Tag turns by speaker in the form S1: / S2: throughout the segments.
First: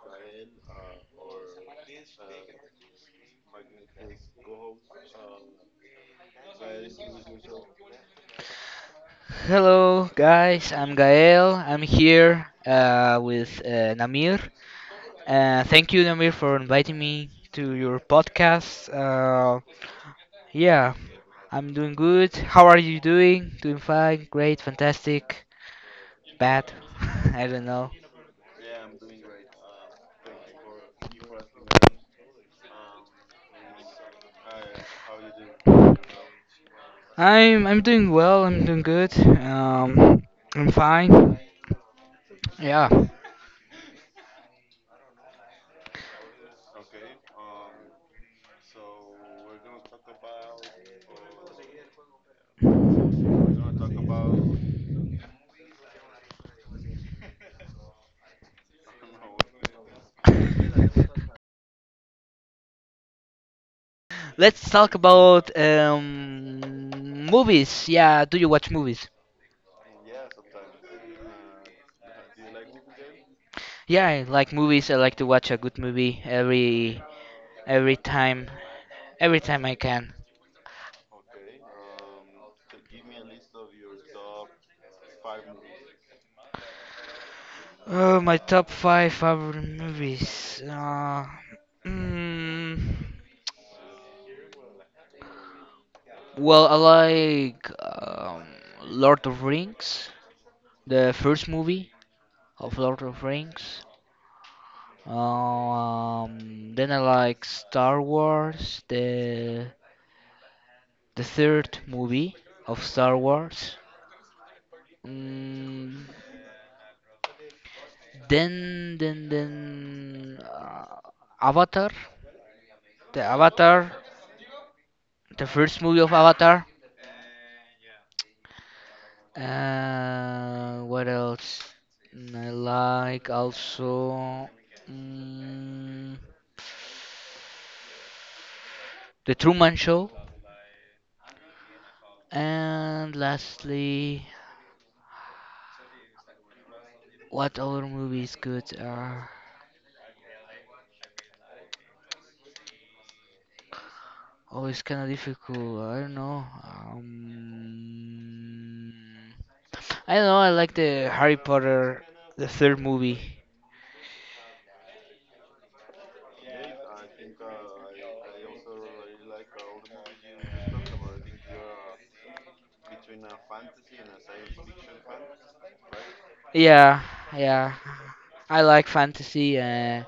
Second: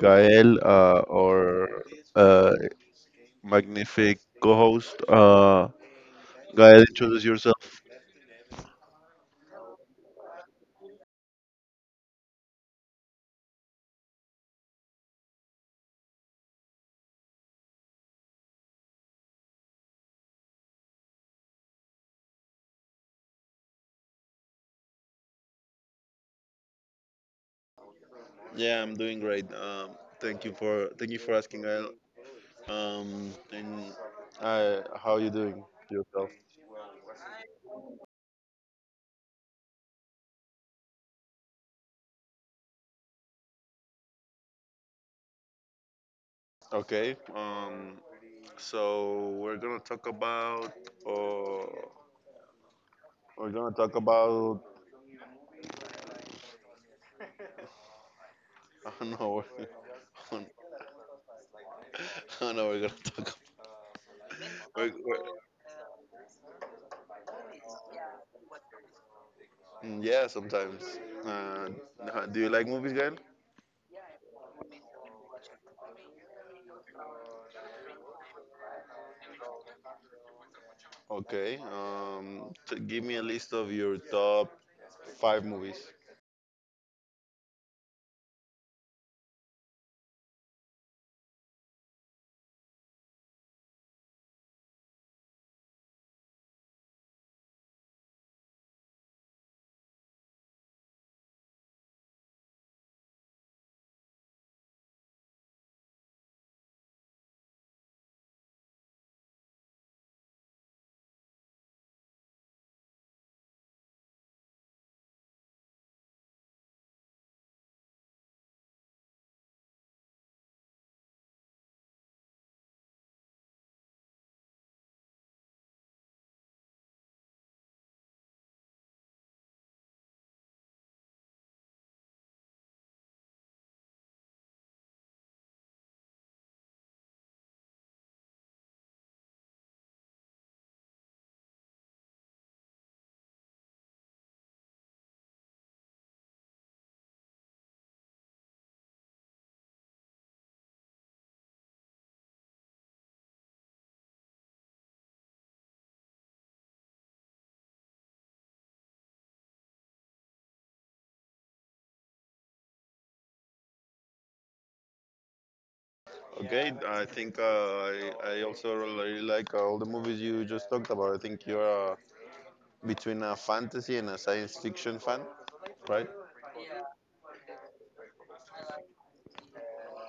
S1: Gael, our uh, magnific co-host. Gael, introduce yourself.
S2: Hello, guys. I'm Gael. I'm here with Namir. Thank you, Namir, for inviting me to your podcast. Yeah, I'm doing good. How are you doing? Doing fine, great, fantastic, bad. I don't know.
S1: Yeah, I'm doing great. Thank you for asking, Gael. And How are you doing yourself?
S2: I'm doing well. I'm doing good. Um, I'm fine. Yeah.
S1: Okay. So we're gonna talk about uh, we're gonna talk about I don't know. I don't know. We're gonna talk.
S2: Let's
S1: We're,
S2: talk
S1: we're,
S2: about movies. Yeah, do you watch movies?
S1: Yeah, sometimes. Uh, do you like movies, Gael?
S2: Yeah, I like movies. I like to watch a good movie every time every time I can.
S1: Okay. Give me a list of your top five movies.
S2: Oh, my top five favorite movies. Mm, well, I like Lord of Rings, the first movie of Lord of Rings. Then I like Star Wars, the third movie of Star Wars. Mm, Then, then, then, uh, Avatar, Avatar, the first movie of Avatar. What else? I like also mm, the Truman Show. And lastly, what other movies good are? Oh, it's kind of difficult. I don't know. I like the Harry Potter, the third movie.
S1: Okay. I think I also really like all the movies you just talked about. I think you're between a fantasy and a science fiction fan, right?
S2: Yeah, yeah. I like fantasy,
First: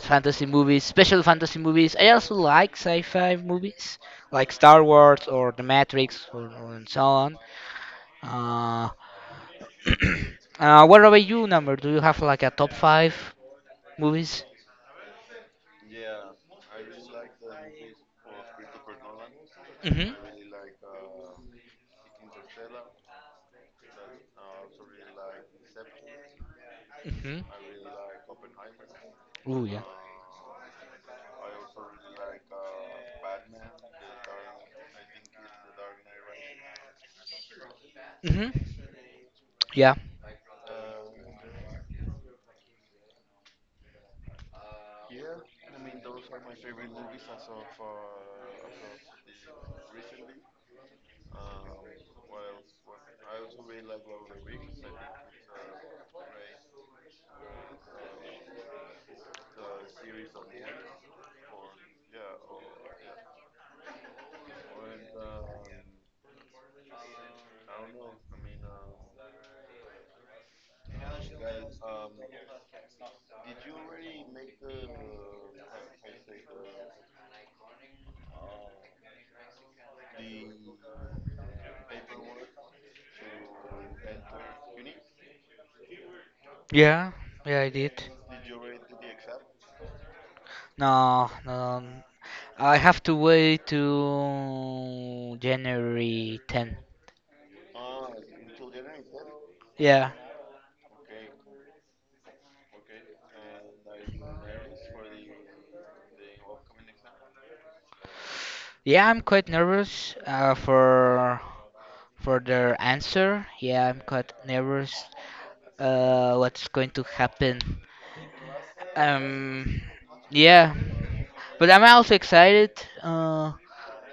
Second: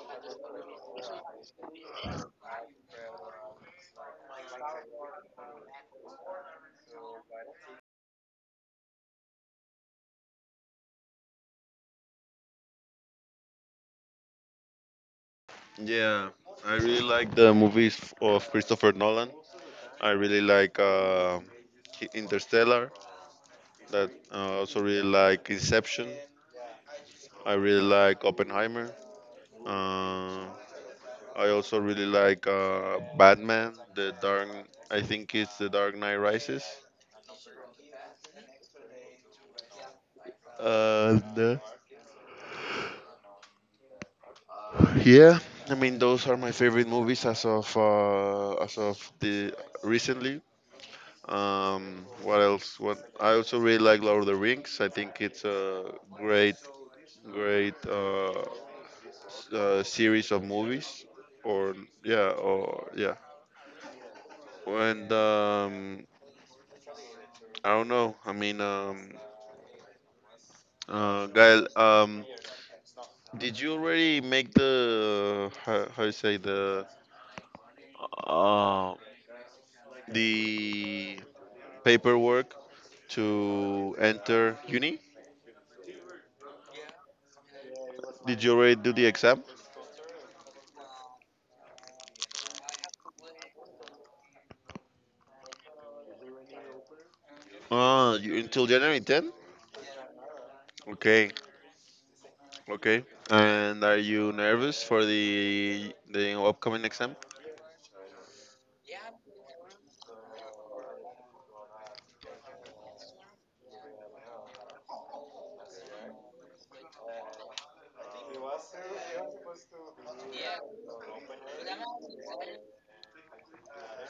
S2: fantasy movies, special fantasy movies. I also like sci-fi movies, like Star Wars or The Matrix, or and so on. Uh, what about you, number? Do you have like a top five movies?
S1: Yeah, I really like the movies of Christopher Nolan. I
S2: Mhm.
S1: really like Interstellar. That also really like Inception.
S2: Mhm.
S1: I really like Oppenheimer.
S2: Ooh, yeah.
S1: Uh, I also really like Batman. I think it's The Dark Knight Rises.
S2: Mhm. Yeah.
S1: And yeah, I mean those are my favorite movies as of the recently. What else? What I also really like Lord of the Rings. I think it's a great series of movies. Or yeah, or yeah. And I don't know. I mean, Gael, did you already make the how you say uh, the paperwork to enter uni?
S2: Yeah. Yeah, I did.
S1: Did you already do the exam?
S2: No, no, I have to wait to January 10th.
S1: Ah, you, until January 10?
S2: Yeah.
S1: Okay, okay. And are you nervous for the upcoming exam?
S2: Yeah, I'm quite nervous for their answer. Yeah, I'm quite nervous what's going to happen. Um yeah. But I'm also excited uh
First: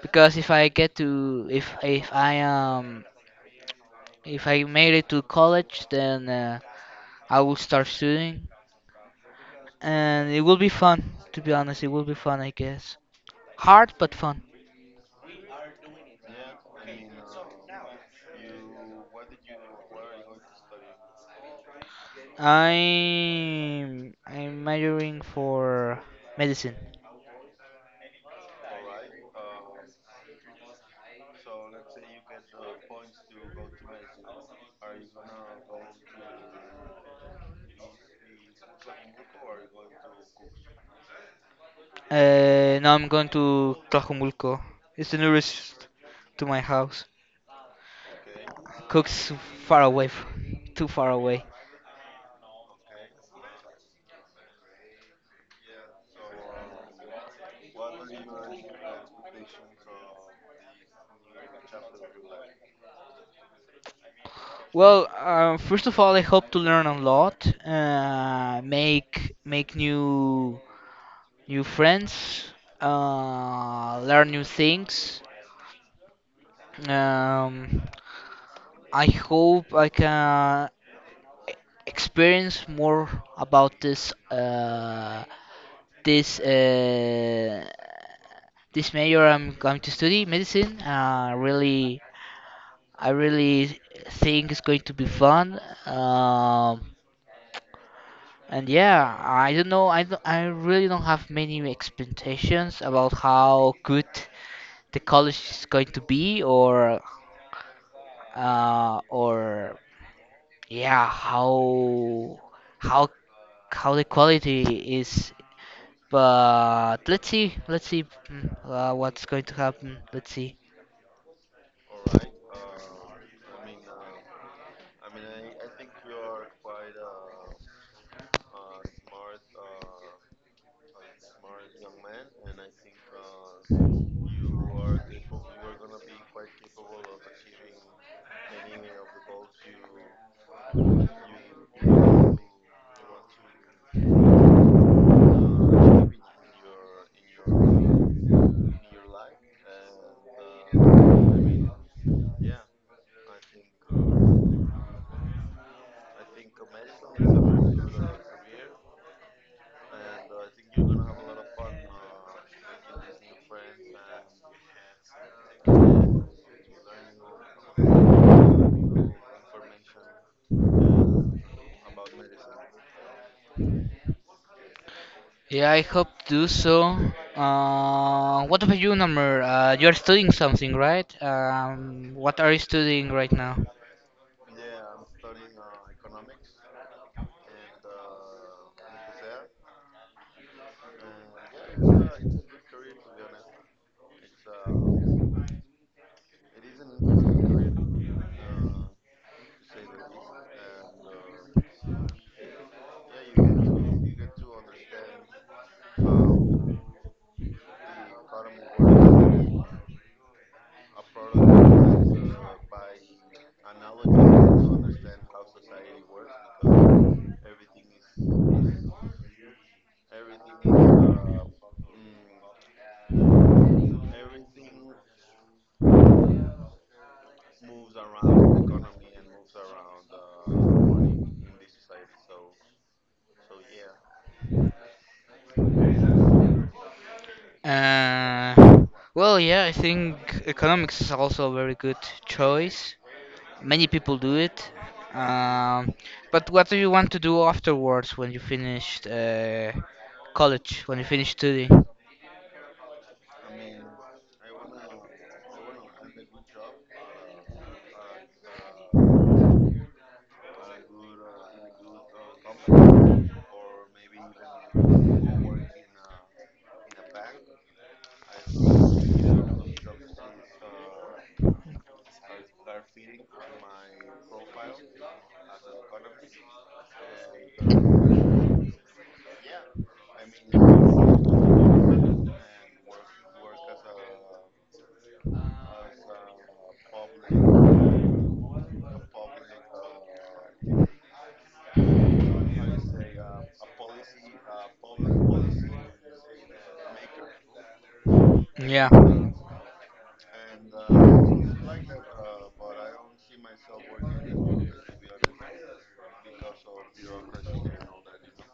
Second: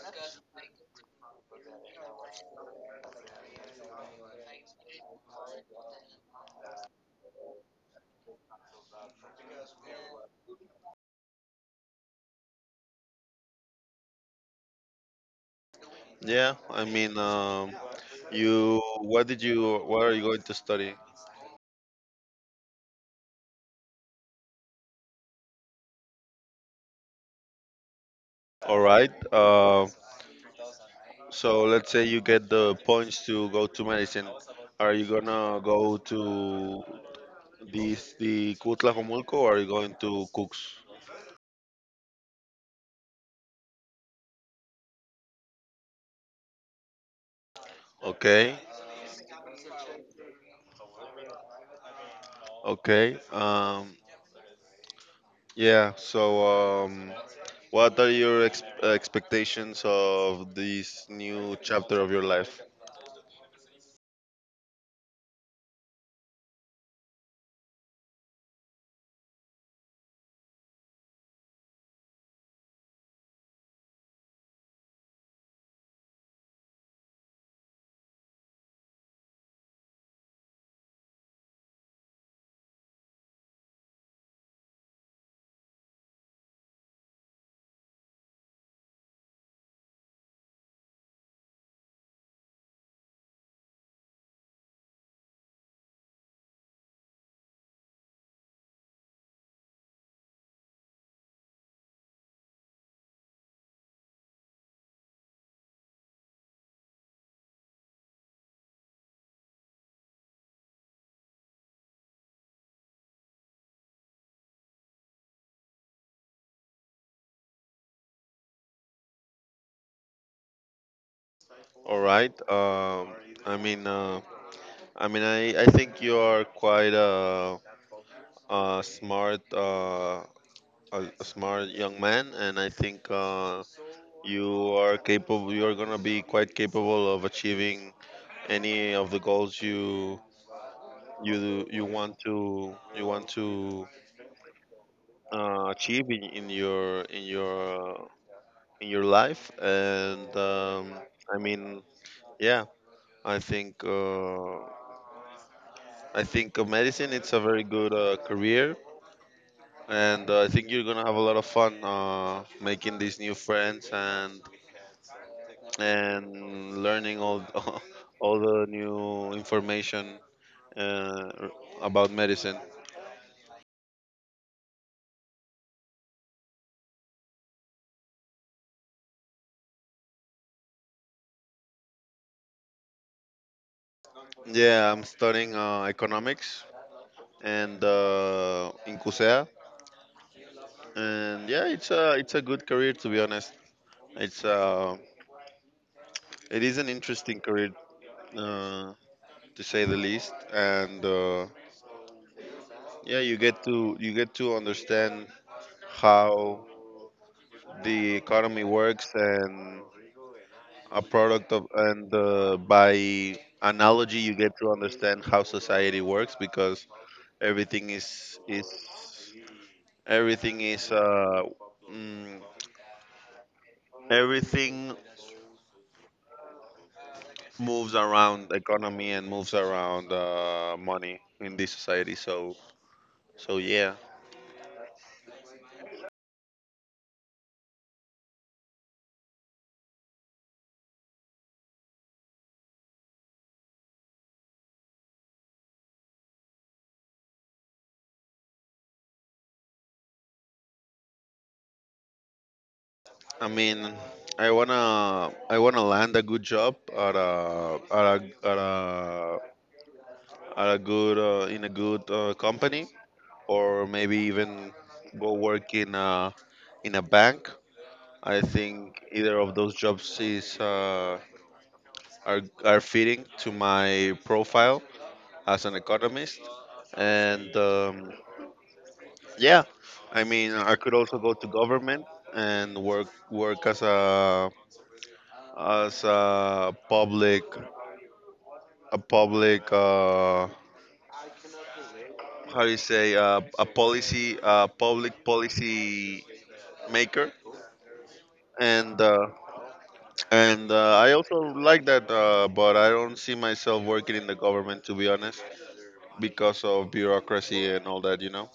S2: because if if I made it to college, then I will start studying, and it will be fun. To be honest, it will be fun, I guess. Hard but fun.
S1: Yeah, I mean, you what are you going to study?
S2: I'm majoring for medicine.
S1: All right. So let's say you get the points to go to medicine. Are you gonna go to this the Cutlahomulco or are you going to Cooks?
S2: Now I'm going to Tlajumulco. It's the nearest to my house.
S1: Okay,
S2: Cook's far away, too far away.
S1: okay. Yeah. So um, what are your expectations of this new chapter of your life?
S2: Well, first of all, I hope to learn a lot, make new new friends, learn new things. Um, I hope I can experience more about this uh, this major. I'm going to study medicine. I really think it's going to be fun. Um, and yeah, I don't know. I really don't have many expectations about how good the college is going to be, or yeah, how how the quality is. But let's see, let's see what's going to happen. Let's see.
S1: All right. I mean, uh, I mean, I think you are a smart a smart young man, and I think. You are capable you are gonna be quite capable of achieving any of the goals you want to achieve in your in your in your life and I mean yeah I think uh, I think medicine it's a very good career and I think you're gonna have a lot of fun making these new friends and learning all all the new information uh, about medicine.
S2: Yeah, I hope to do so. What about you, Namur? You are studying something, right? What are you studying right now?
S1: Yeah, I'm studying economics and in CUSEA, and yeah, it's a good career to be honest. It's it is an interesting career uh, to say the least, and yeah, you get to understand how the economy works and a product of and by analogy you get to understand how society works because everything is Everything is mm, everything moves around the economy and moves around money in this society. So yeah,
S2: Uh, yeah, I think economics is also a very good choice. Many people do it. Um, but what do you want to do afterwards when you finished college, when you finish studying?
S1: I mean, I wanna land a good job at at a good in a good company or maybe even go work in a bank. I think either of those jobs is are fitting to my profile as an economist. And yeah, I mean, I could also go to government and work as a public how do you say a public policy maker
S2: Yeah.
S1: and uh, and I also like that, but I don't see myself working in the government to be honest, because of bureaucracy and all that, you know.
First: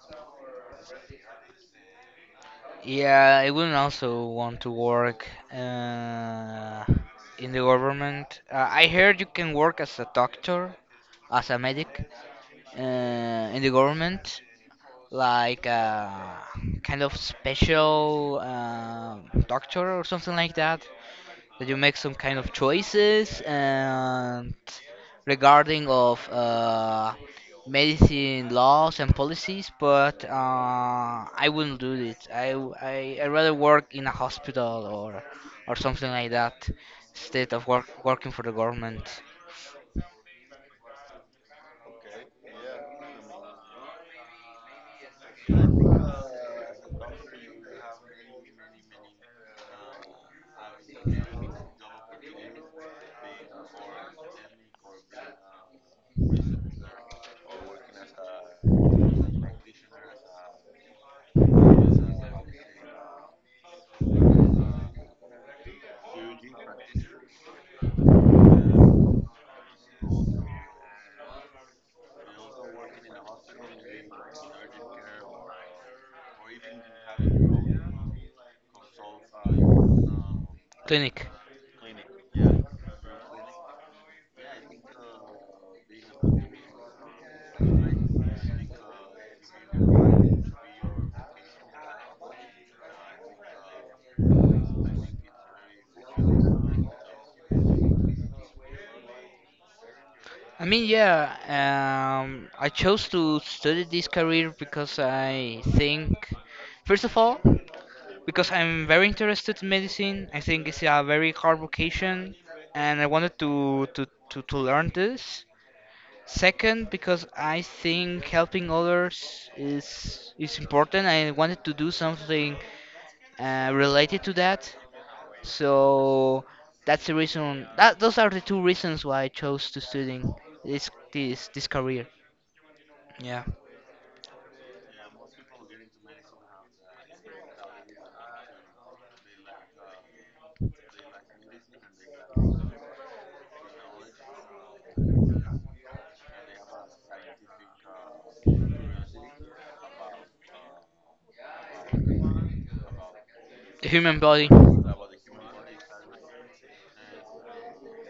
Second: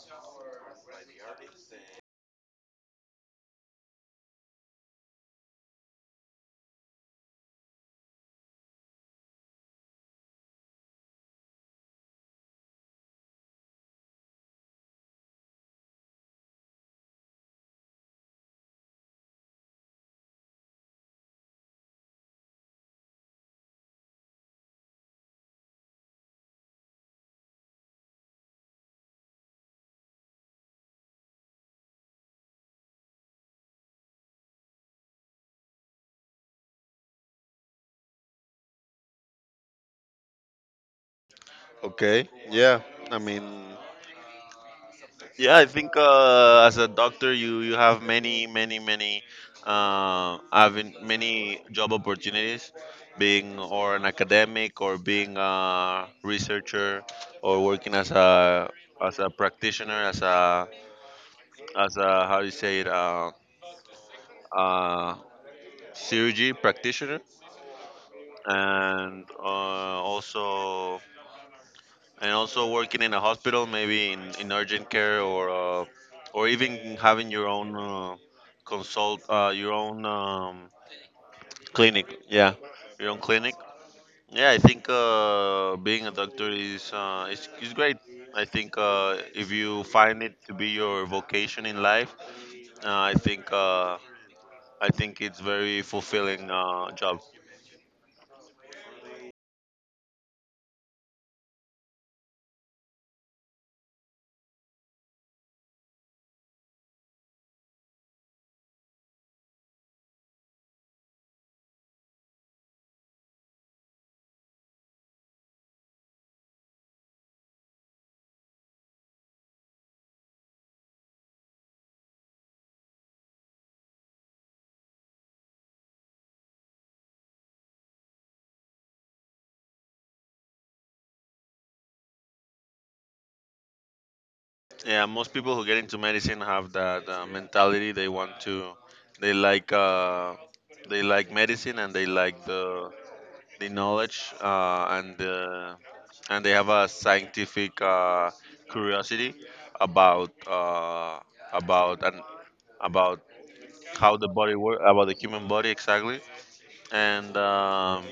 S2: Yeah, I wouldn't also want to work in the government. I heard you can work as a doctor, as a medic in the government, like a kind of special doctor or something like that that you make some kind of choices and regarding of medicine laws and policies, but I wouldn't do it I rather work in a hospital or something like that instead of working for the government.
S1: Okay, yeah. I mean, yeah, I think as a doctor, you have many, having many job opportunities, being or an academic or being a researcher or working as a practitioner, as a how do you say it, uh, surgery practitioner, and also working in a hospital, maybe in urgent care or even having your own your own
S2: Clinic.
S1: clinic. Yeah, your own clinic. Yeah, I think being a doctor is great. I think if you find it to be your vocation in life, uh, I think uh, I think it's very fulfilling job.
S2: Yeah. I chose to study this career because I think, first of all, because I'm very interested in medicine. I think it's a very hard vocation, and I wanted to to learn this. Second, because I think helping others is important. I wanted to do something related to that, so that's the reason. That Those are the two reasons why I chose to studying this career. Yeah,
S1: Yeah, most people who get into medicine have that mentality. They want to, they like, uh, they like medicine and they like the knowledge and they have a scientific curiosity about uh, about and about
S2: the
S1: how
S2: human
S1: the
S2: body.
S1: body works about the human body exactly. And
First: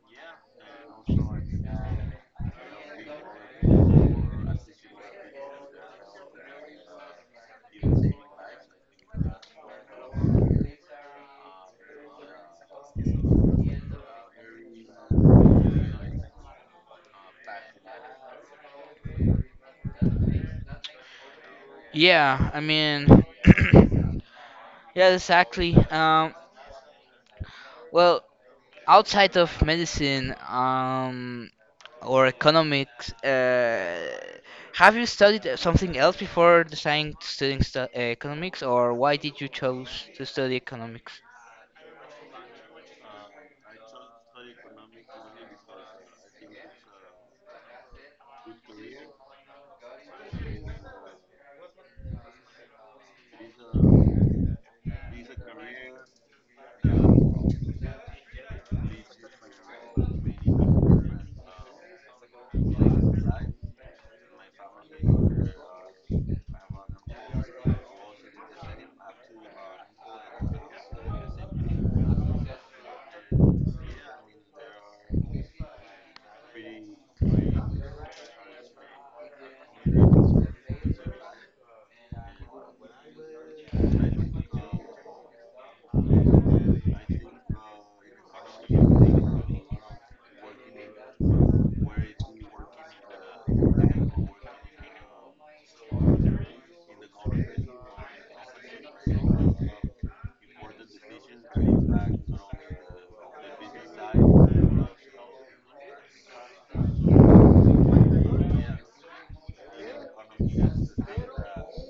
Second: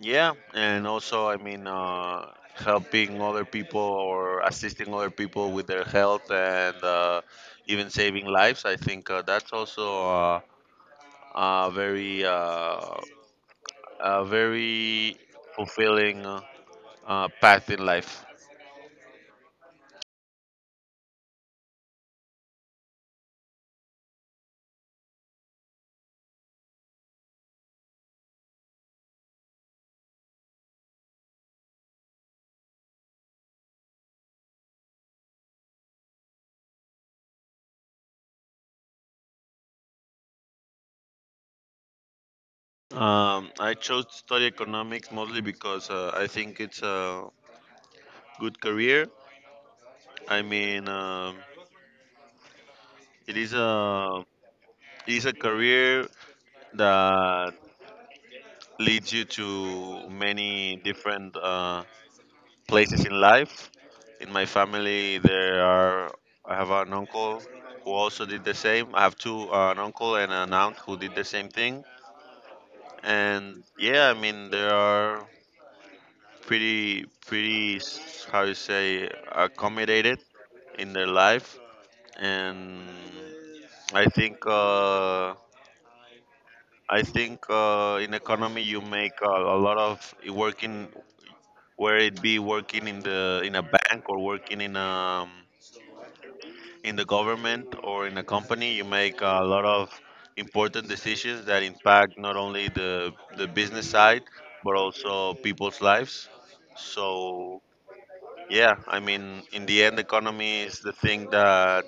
S1: yeah, and also, I mean, helping other people or assisting other people with their health and even saving lives. I think that's also a very, uh, a very fulfilling path in life.
S2: Yeah, I mean, yeah, exactly. Well, outside of medicine, or economics, have you studied something else before deciding to studying economics, or why did you choose to study economics?
S1: I chose to study economics mostly because I think it's a good career. I mean, it is a it is a career that leads you to many different places in life. In my family, there are I have an uncle who also did the same. I have two an uncle and an aunt who did the same thing. And yeah, I mean they are pretty how you say accommodated in their life. And I think uh, I think in economy you make a lot of working whether it be working in a bank or working in the government or in a company you make a lot of important decisions that impact not only the business side but also people's lives so yeah I mean in the end economy is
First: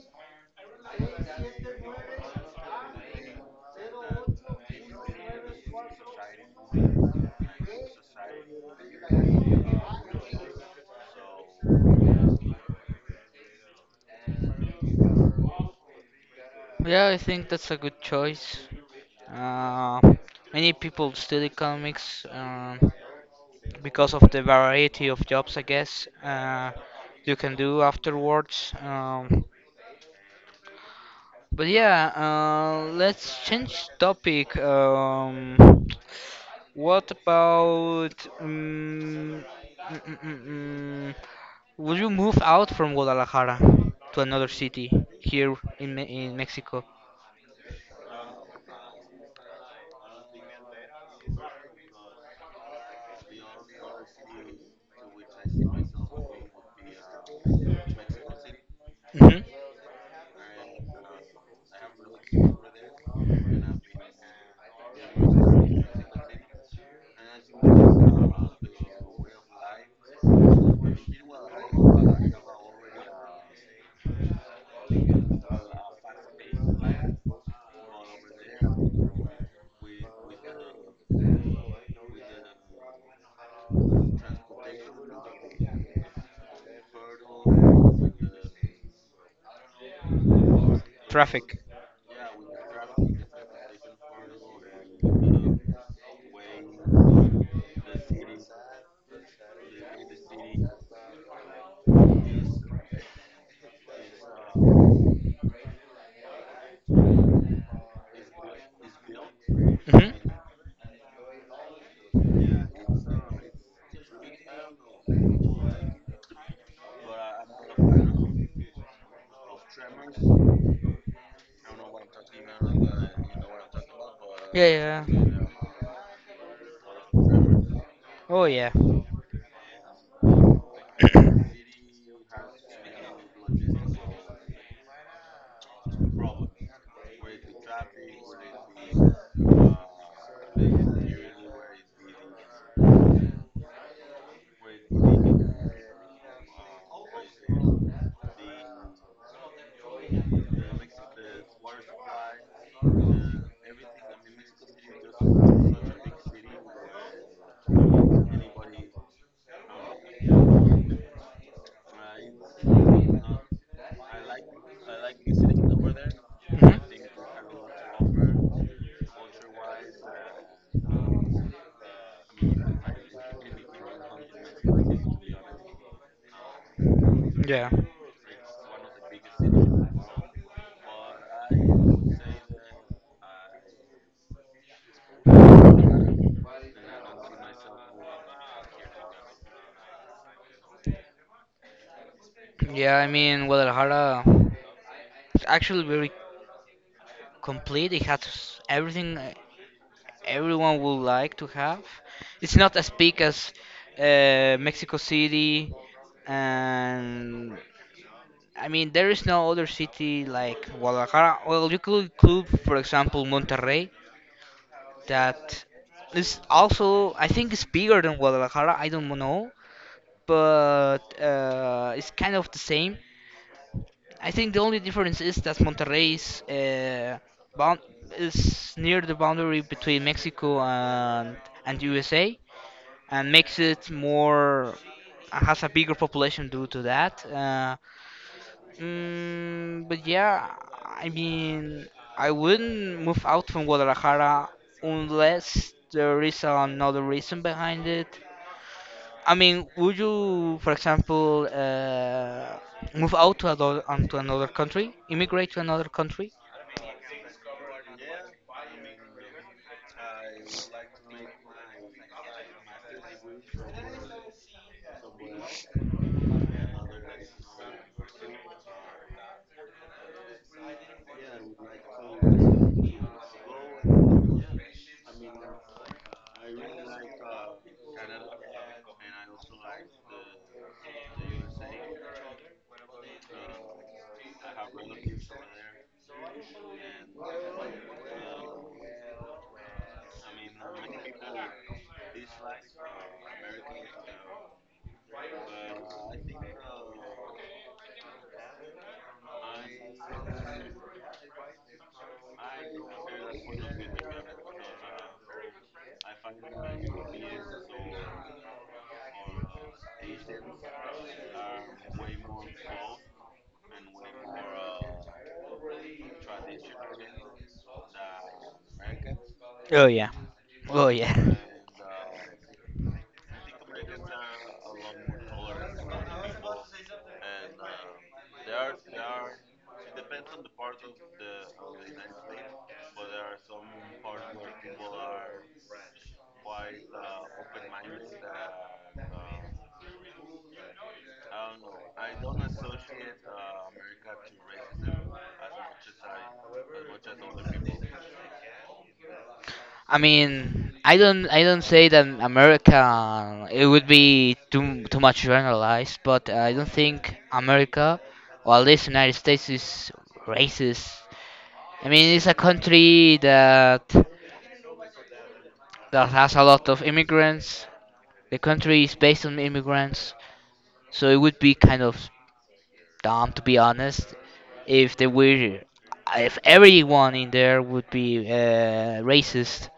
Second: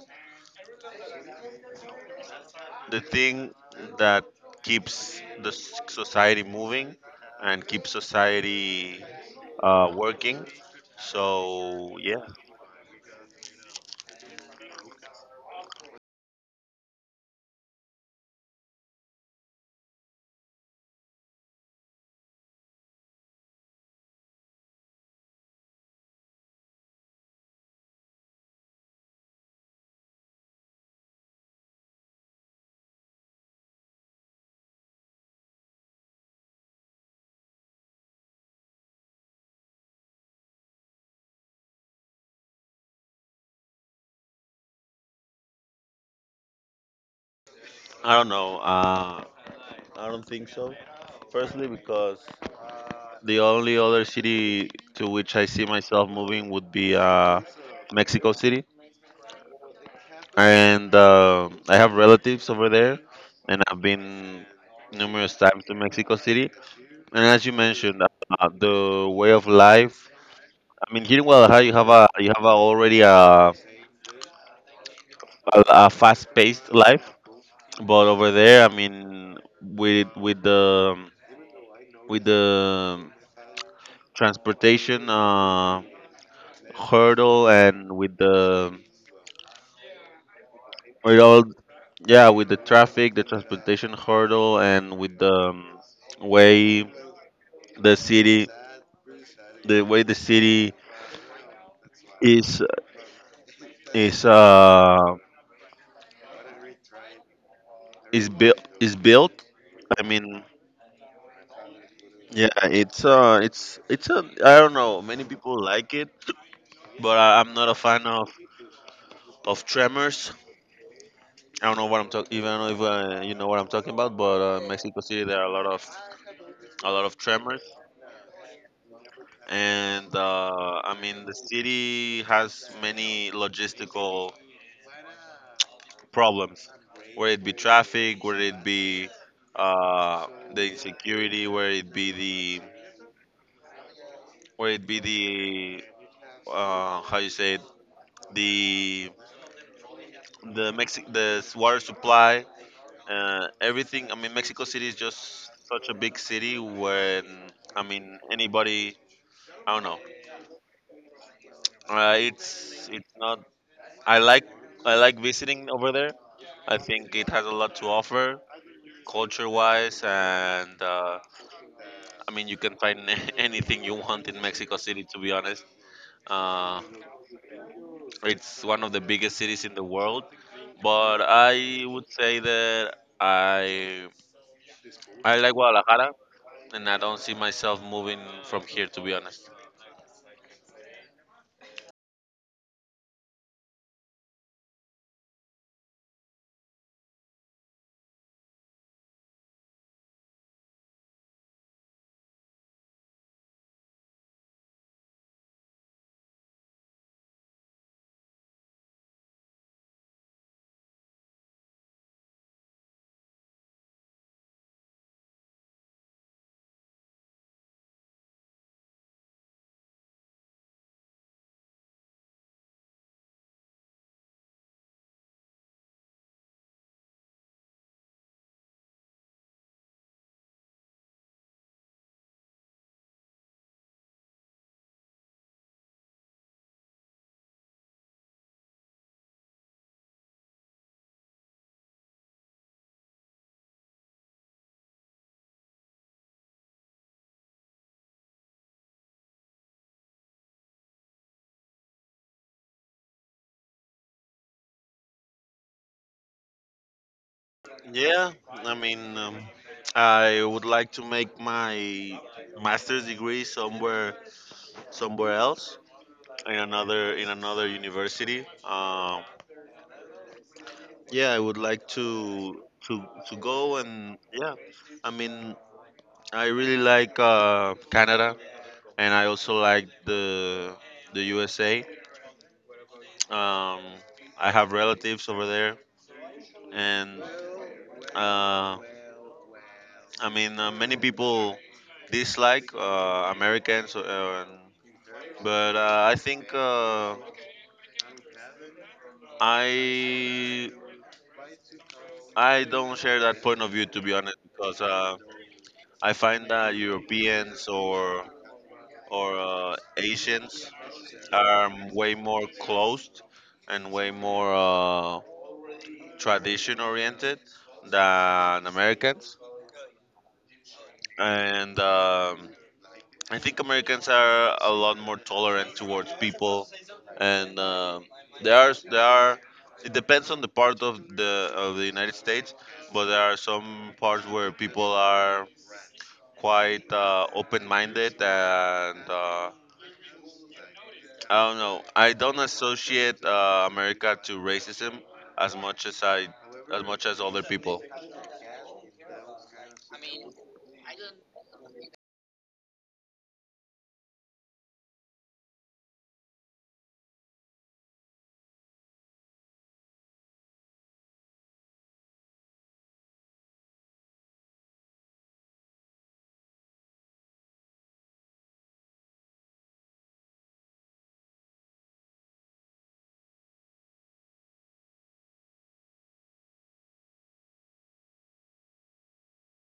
S1: the thing that keeps society moving and keeps society working so yeah.
S2: Yeah, I think that's a good choice. Uh, many people study economics, because of the variety of jobs, I guess, you can do afterwards. But yeah, let's change topic. What about um, mm, mm, mm, mm, Would you move out from Guadalajara to another city here in Me in Mexico?
S1: I don't know. I don't think so. Firstly, because the only other city to which I see myself moving would be Mexico City,
S2: Hmm.
S1: and I have relatives over there, and I've been numerous times to Mexico City. And as you mentioned, the way of life. I mean, here in Guadalajara, you have a already a fast-paced life, but over there, I mean, with the transportation. Hurdle and with the with all
S2: Traffic.
S1: yeah with the traffic the transportation hurdle and with the way the city the way the city is is uh is built I
S2: Hmm.
S1: mean yeah it's a I don't know many people like it but I'm not a fan of tremors. I don't know what I'm talking even if you know what I'm talking about, but Mexico
S2: Yeah,
S1: City there are
S2: yeah.
S1: a lot of tremors.
S2: Oh yeah.
S1: And I mean the city has many logistical problems, whether it be traffic, whether it be uh, the insecurity, whether it be the whether it be the how you say it, the the water supply, everything. I mean Mexico City is just such a big city when I mean anybody. I don't know. It's not I like I like visiting over there. I think it has a lot to offer, culture-wise, and I mean you can find anything you want in Mexico City. To be honest, uh,
S2: Yeah.
S1: it's one of the biggest cities in the world. But I would say that I I like Guadalajara, and I don't see myself moving from here. To be honest.
S2: Yeah, I mean, Guadalajara is actually very complete. It has everything everyone would like to have. It's not as big as Mexico City, and I mean, there is no other city like Guadalajara. Well, you could include, for example, Monterrey, that is also, I think, it's bigger than Guadalajara. I don't know, but it's kind of the same. I think the only difference is that Monterrey is, bound is near the boundary between Mexico and USA, and makes it more has a bigger population due to that. But yeah, I mean, I wouldn't move out from Guadalajara unless there is another reason behind it. I mean, would you, for example, move out to another country, immigrate to another country?
S1: Yeah, I mean, I would like to make my master's degree somewhere else in another university. Yeah, I would like to go and yeah, I mean I really like Canada and I also like the USA. Um, I have relatives over there, and uh, I mean many people dislike Americans, and, but I think I I don't share that point of view to be honest, because I find that Europeans or Asians are way more closed and way more tradition oriented than Americans,
S2: Oh yeah, oh yeah.
S1: and I think Americans are a lot more tolerant towards people, and there are there are. It depends on the part of the United States, but there are some parts where people are quite open-minded, and I don't know. I don't associate America to racism as much as I, as much as other people.
S2: I mean, I don't say that America. It would be too much generalized, but I don't think America, or at least United States, is racist. I mean, it's a country that that has a lot of immigrants. The country is based on immigrants, so it would be kind of dumb, to be honest, if they were, if everyone in there would be racist.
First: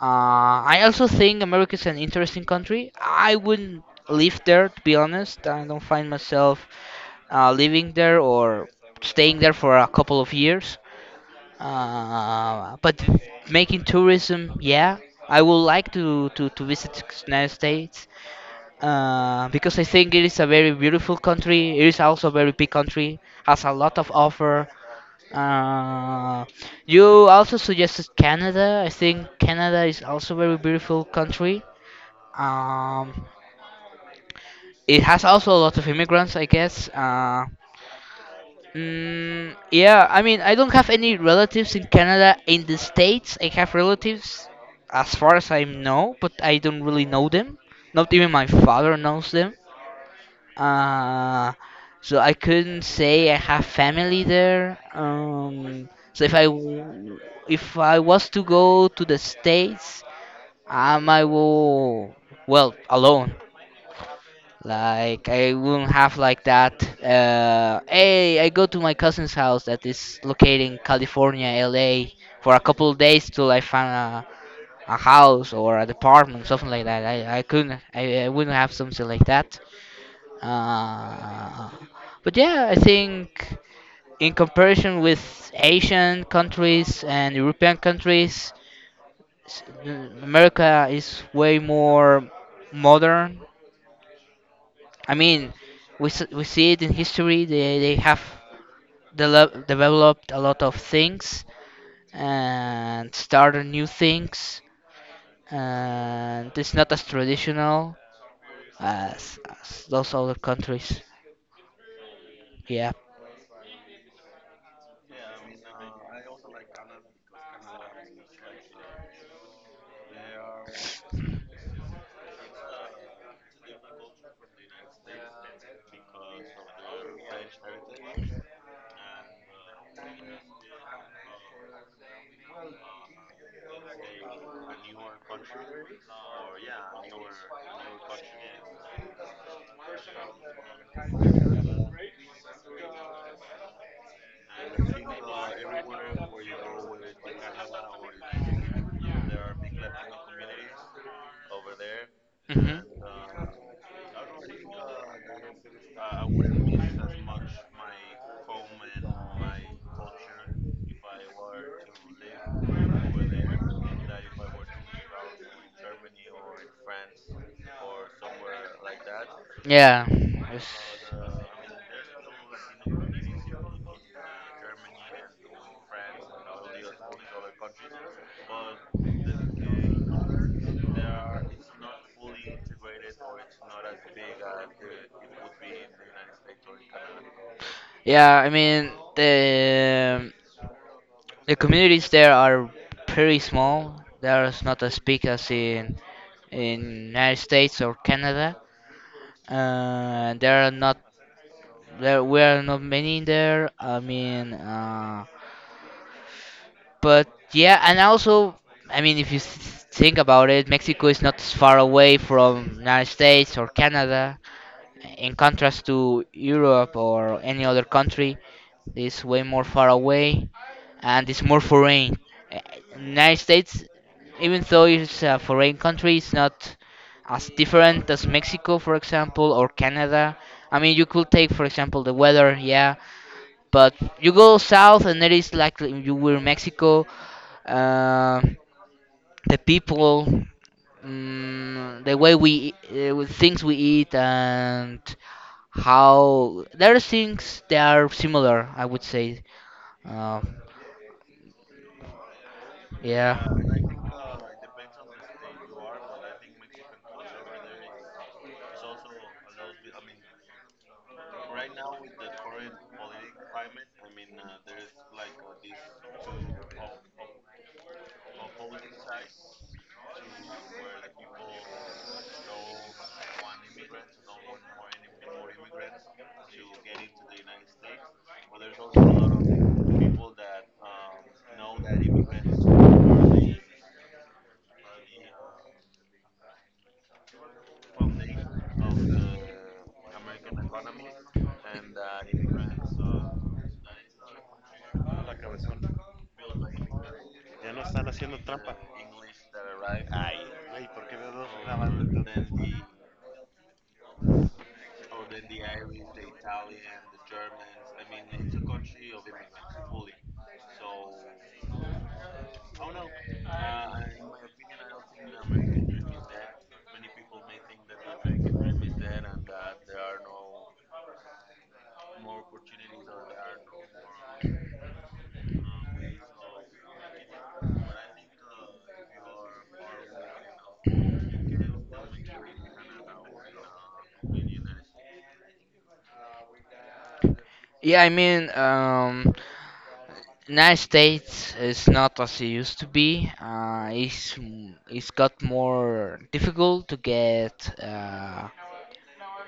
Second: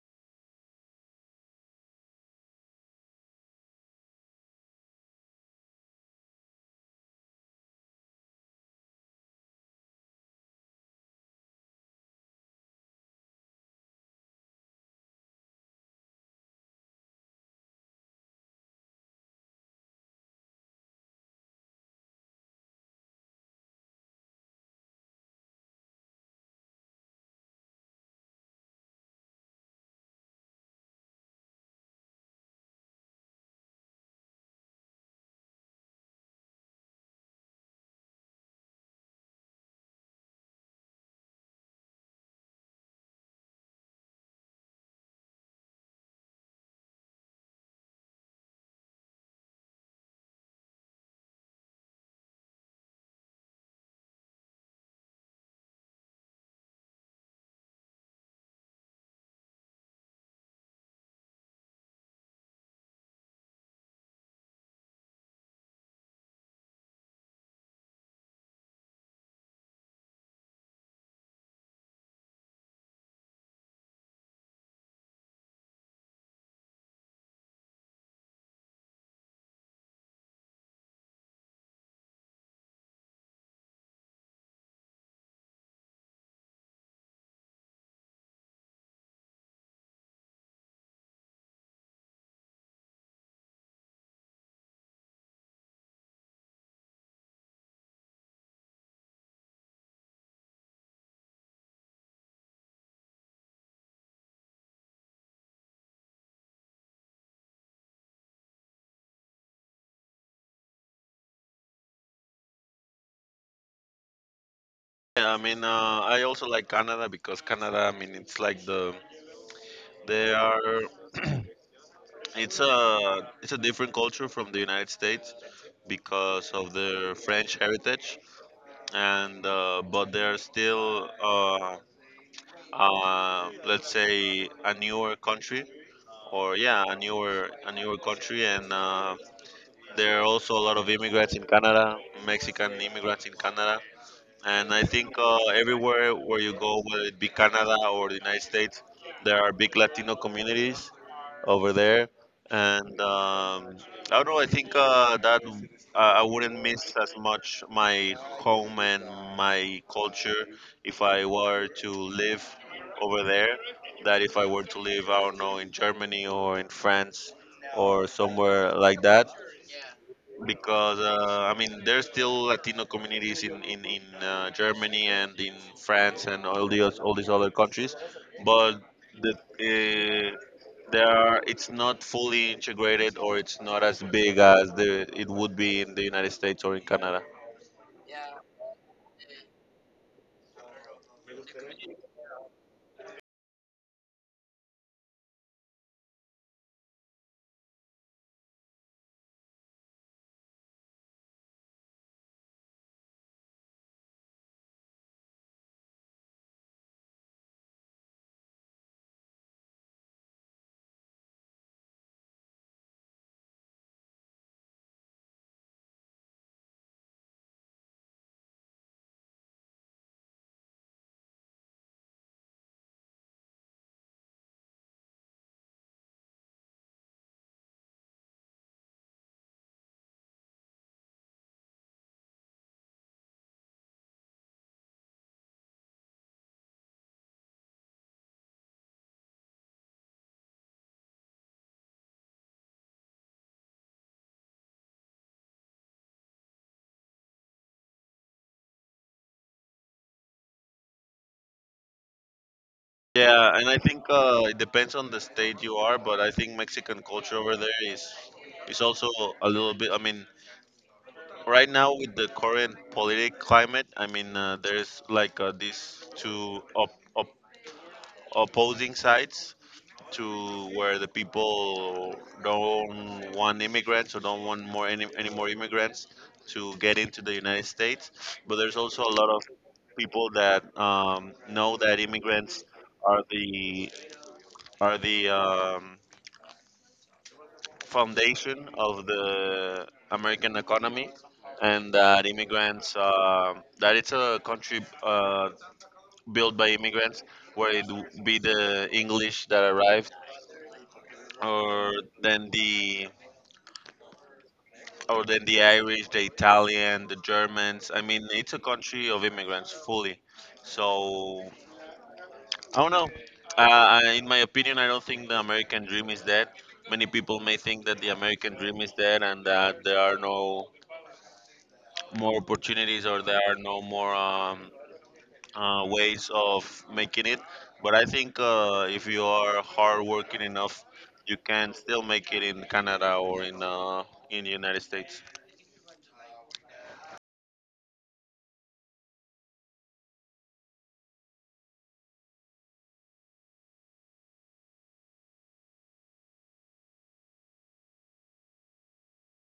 S2: I also think America is an interesting country. I wouldn't live there, to be honest. I don't find myself living there or staying there for a couple of years. But making tourism, yeah, I would like to visit the United States because I think it is a very beautiful country. It is also a very big country, has a lot of offer, uh, you also suggested Canada. I think Canada is also a very beautiful country. Um, it has also a lot of immigrants, I guess. Yeah, I mean, I don't have any relatives in Canada. In the States, I have relatives, as far as I know, but I don't really know them. Not even my father knows them. Uh, so I couldn't say I have family there. If I was to go to the States, I will well alone. Like I wouldn't have like that. Hey, I go to my cousin's house that is located in California, LA, for a couple of days till I find a house or an apartment, something like that. I couldn't, I wouldn't have something like that. Uh, but yeah, I think, in comparison with Asian countries and European countries, s- America is way more modern. I mean, we see it in history. They have developed a lot of things and started new things, and it's not as traditional as those other countries. Yeah.
S1: Yeah, I mean, I also like Canada because Canada, I mean, it's like the they are it's a different culture from the United States because of their French heritage, and but they're still let's say a newer country or yeah, a newer country, and there are also a lot of immigrants in Canada, Mexican immigrants in Canada, and I think everywhere where you go, whether it be Canada or the United States, there are big Latino communities over there. And I don't know. I think that I wouldn't miss as much my home and my culture if I were to live over there. That if I were to live, I don't know, in Germany or in France or somewhere like that
S2: Yeah.
S1: because
S2: it's-
S1: I mean there's still Latino communities in Germany and in France and all these other countries, but the uh, there are it's not fully integrated or it's not as big as the it would be in the United States or in Canada.
S2: Yeah, I mean, the communities there are pretty small. They are not as big as in United States or Canada. Uh, there are not there were not many in there. I mean, but yeah, and also, I mean, if you think about it, Mexico is not as far away from United States or Canada, in contrast to Europe or any other country. It's way more far away, and it's more foreign. Uh, United States, even though it's a foreign country, it's not as different as Mexico, for example, or Canada. I mean, you could take, for example, the weather. Yeah, but you go south, and it is like you were in Mexico. Uh, the people, the way we with things we eat, and how there are things that are similar. I would say, uh, yeah.
S1: Yeah, and I think it depends on the state you are, but I think Mexican culture over there is also a little bit. I mean, right now with the current politic climate, I mean, there's like these two opposing sides to where the people don't want immigrants or don't want any more immigrants to get into the United States. But there's also a lot of people that know that immigrants are the are the foundation of the American economy, and that immigrants that it's a country built by immigrants, where it would be the English that arrived, or then the then the Irish, the Italian, the Germans. I mean, it's a country of immigrants fully. So I don't know. In my opinion, I don't think the American dream is dead. Many people may think that the American dream is dead and that there are no more opportunities or there are no more ways of making it. But I think if you are hardworking enough, you can still make it in Canada or in the United States.
S2: Yeah, I mean, United States is not as it used to be. It's got more difficult to get uh,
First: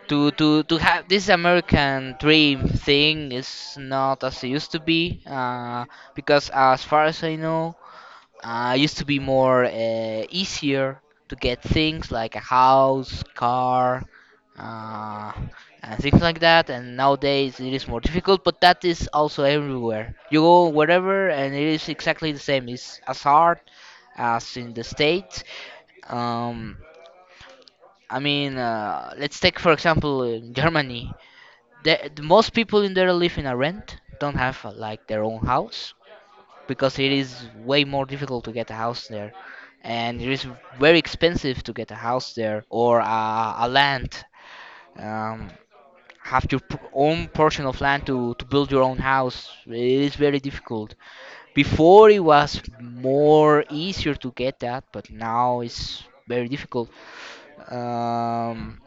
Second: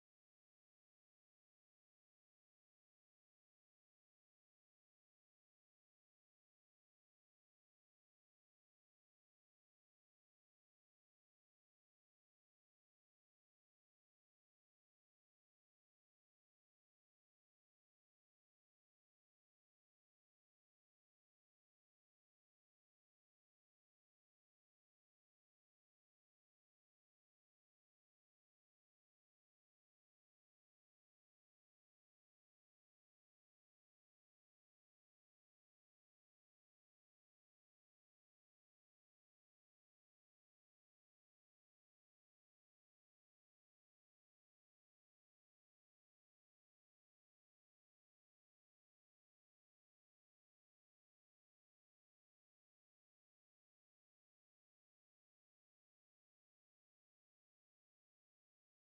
S2: to to to have this American dream thing is not as it used to be. Because as far as I know, used to be more easier to get things like a house, car, uh, and things like that. And nowadays it is more difficult, but that is also everywhere. You go wherever, and it is exactly the same. It's as hard as in the states. Um, I mean, let's take for example in Germany. The most people in there live in a rent, don't have like their own house, because it is way more difficult to get a house there, and it is very expensive to get a house there, or a land, um, have your own portion of land to build your own house. It is very difficult. Before it was more easier to get that, but now it's very difficult. um,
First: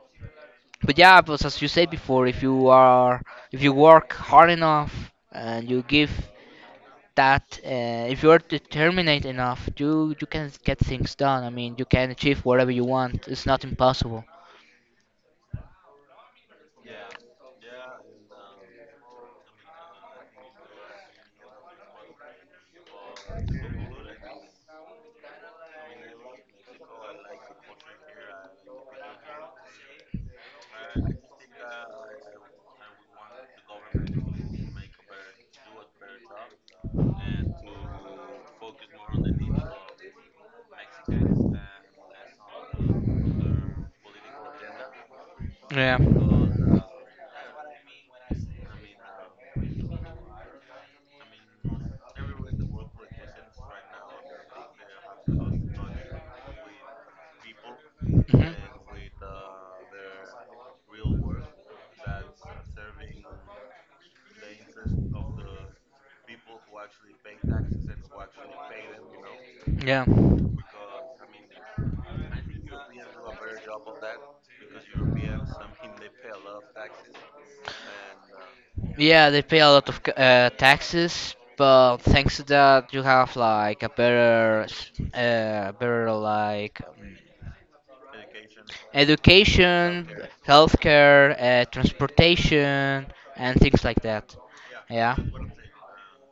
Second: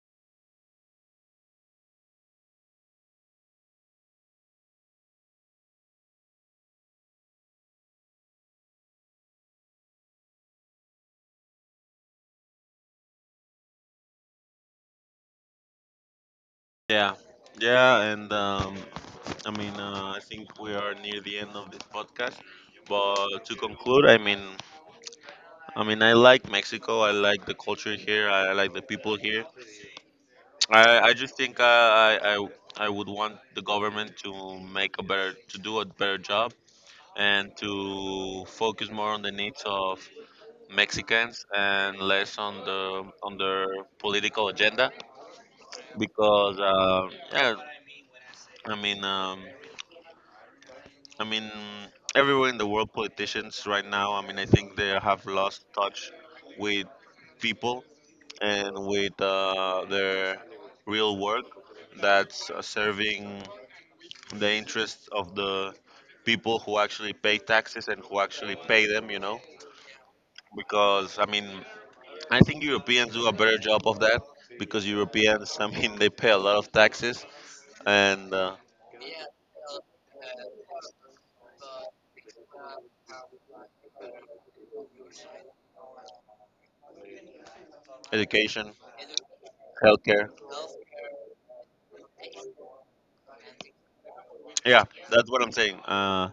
S2: but yeah, but as you said before, if you are if you work hard enough and you give that if you're determined enough, you can get things done. I mean, you can achieve whatever you want. It's not impossible.
S1: Yeah, yeah, and I mean, I think we are near the end of this podcast. But to conclude, I mean, I like Mexico. I like the culture here. I like the people here. I just think I would want the government to do a better job and to focus more on the needs of Mexicans and less on their political agenda
S2: Yeah.
S1: because yeah, I mean um, I mean, everywhere in the world politicians right now, I mean, I think they have lost touch with people and with their real work, that's serving the interests of the people who actually pay taxes and who actually pay them, you know?
S2: Mhm. Yeah.
S1: Because, I mean, I think Europeans do a better job of that because Europeans, I mean, they pay a lot of taxes and
S2: Yeah, they pay a lot of taxes, but thanks to that, you have like a better, better like
S1: education,
S2: education,
S1: healthcare.
S2: healthcare, transportation, and things like that.
S1: Yeah,
S2: Yeah.
S1: that's what I'm saying.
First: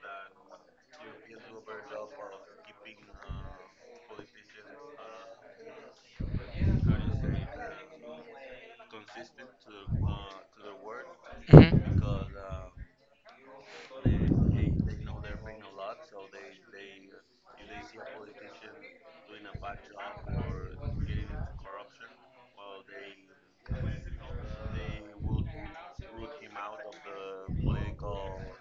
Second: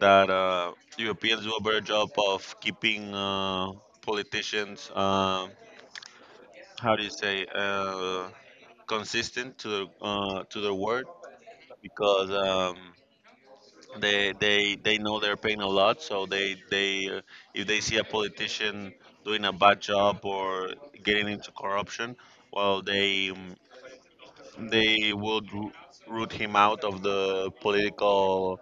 S1: That Europeans do a better job of keeping politicians, how do you say, consistent to, to their word
S2: Mhm.
S1: because. They know they're paying a lot, so they if they see a politician doing a bad job or getting into corruption, well, they mm, they would ru- root him out of the political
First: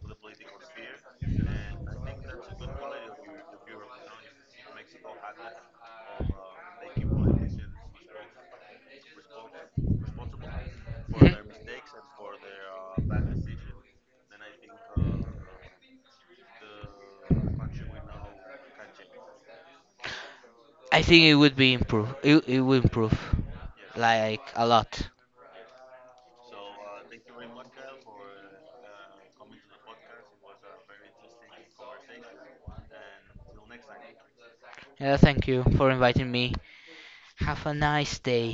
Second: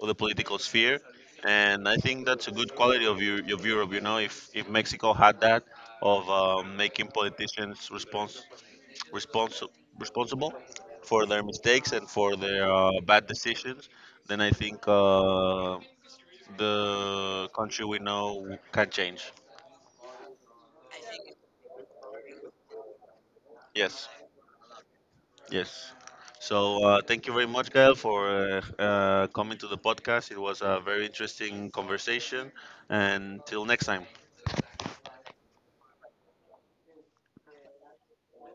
S1: sphere, and I
S2: Mhm.
S1: think that's a good quality of, of Europe, you know? If Mexico had that of making politicians respons- responsible for their mistakes and for their bad decisions, then I think the country we know can change.
S2: I think it would be improve. It would improve,
S1: Yes,
S2: like a lot.
S1: yes. So thank you very much, Gael, for coming to the podcast. It was a very interesting conversation. And till next time.
S2: Yeah, thank you for inviting me. Have a nice day.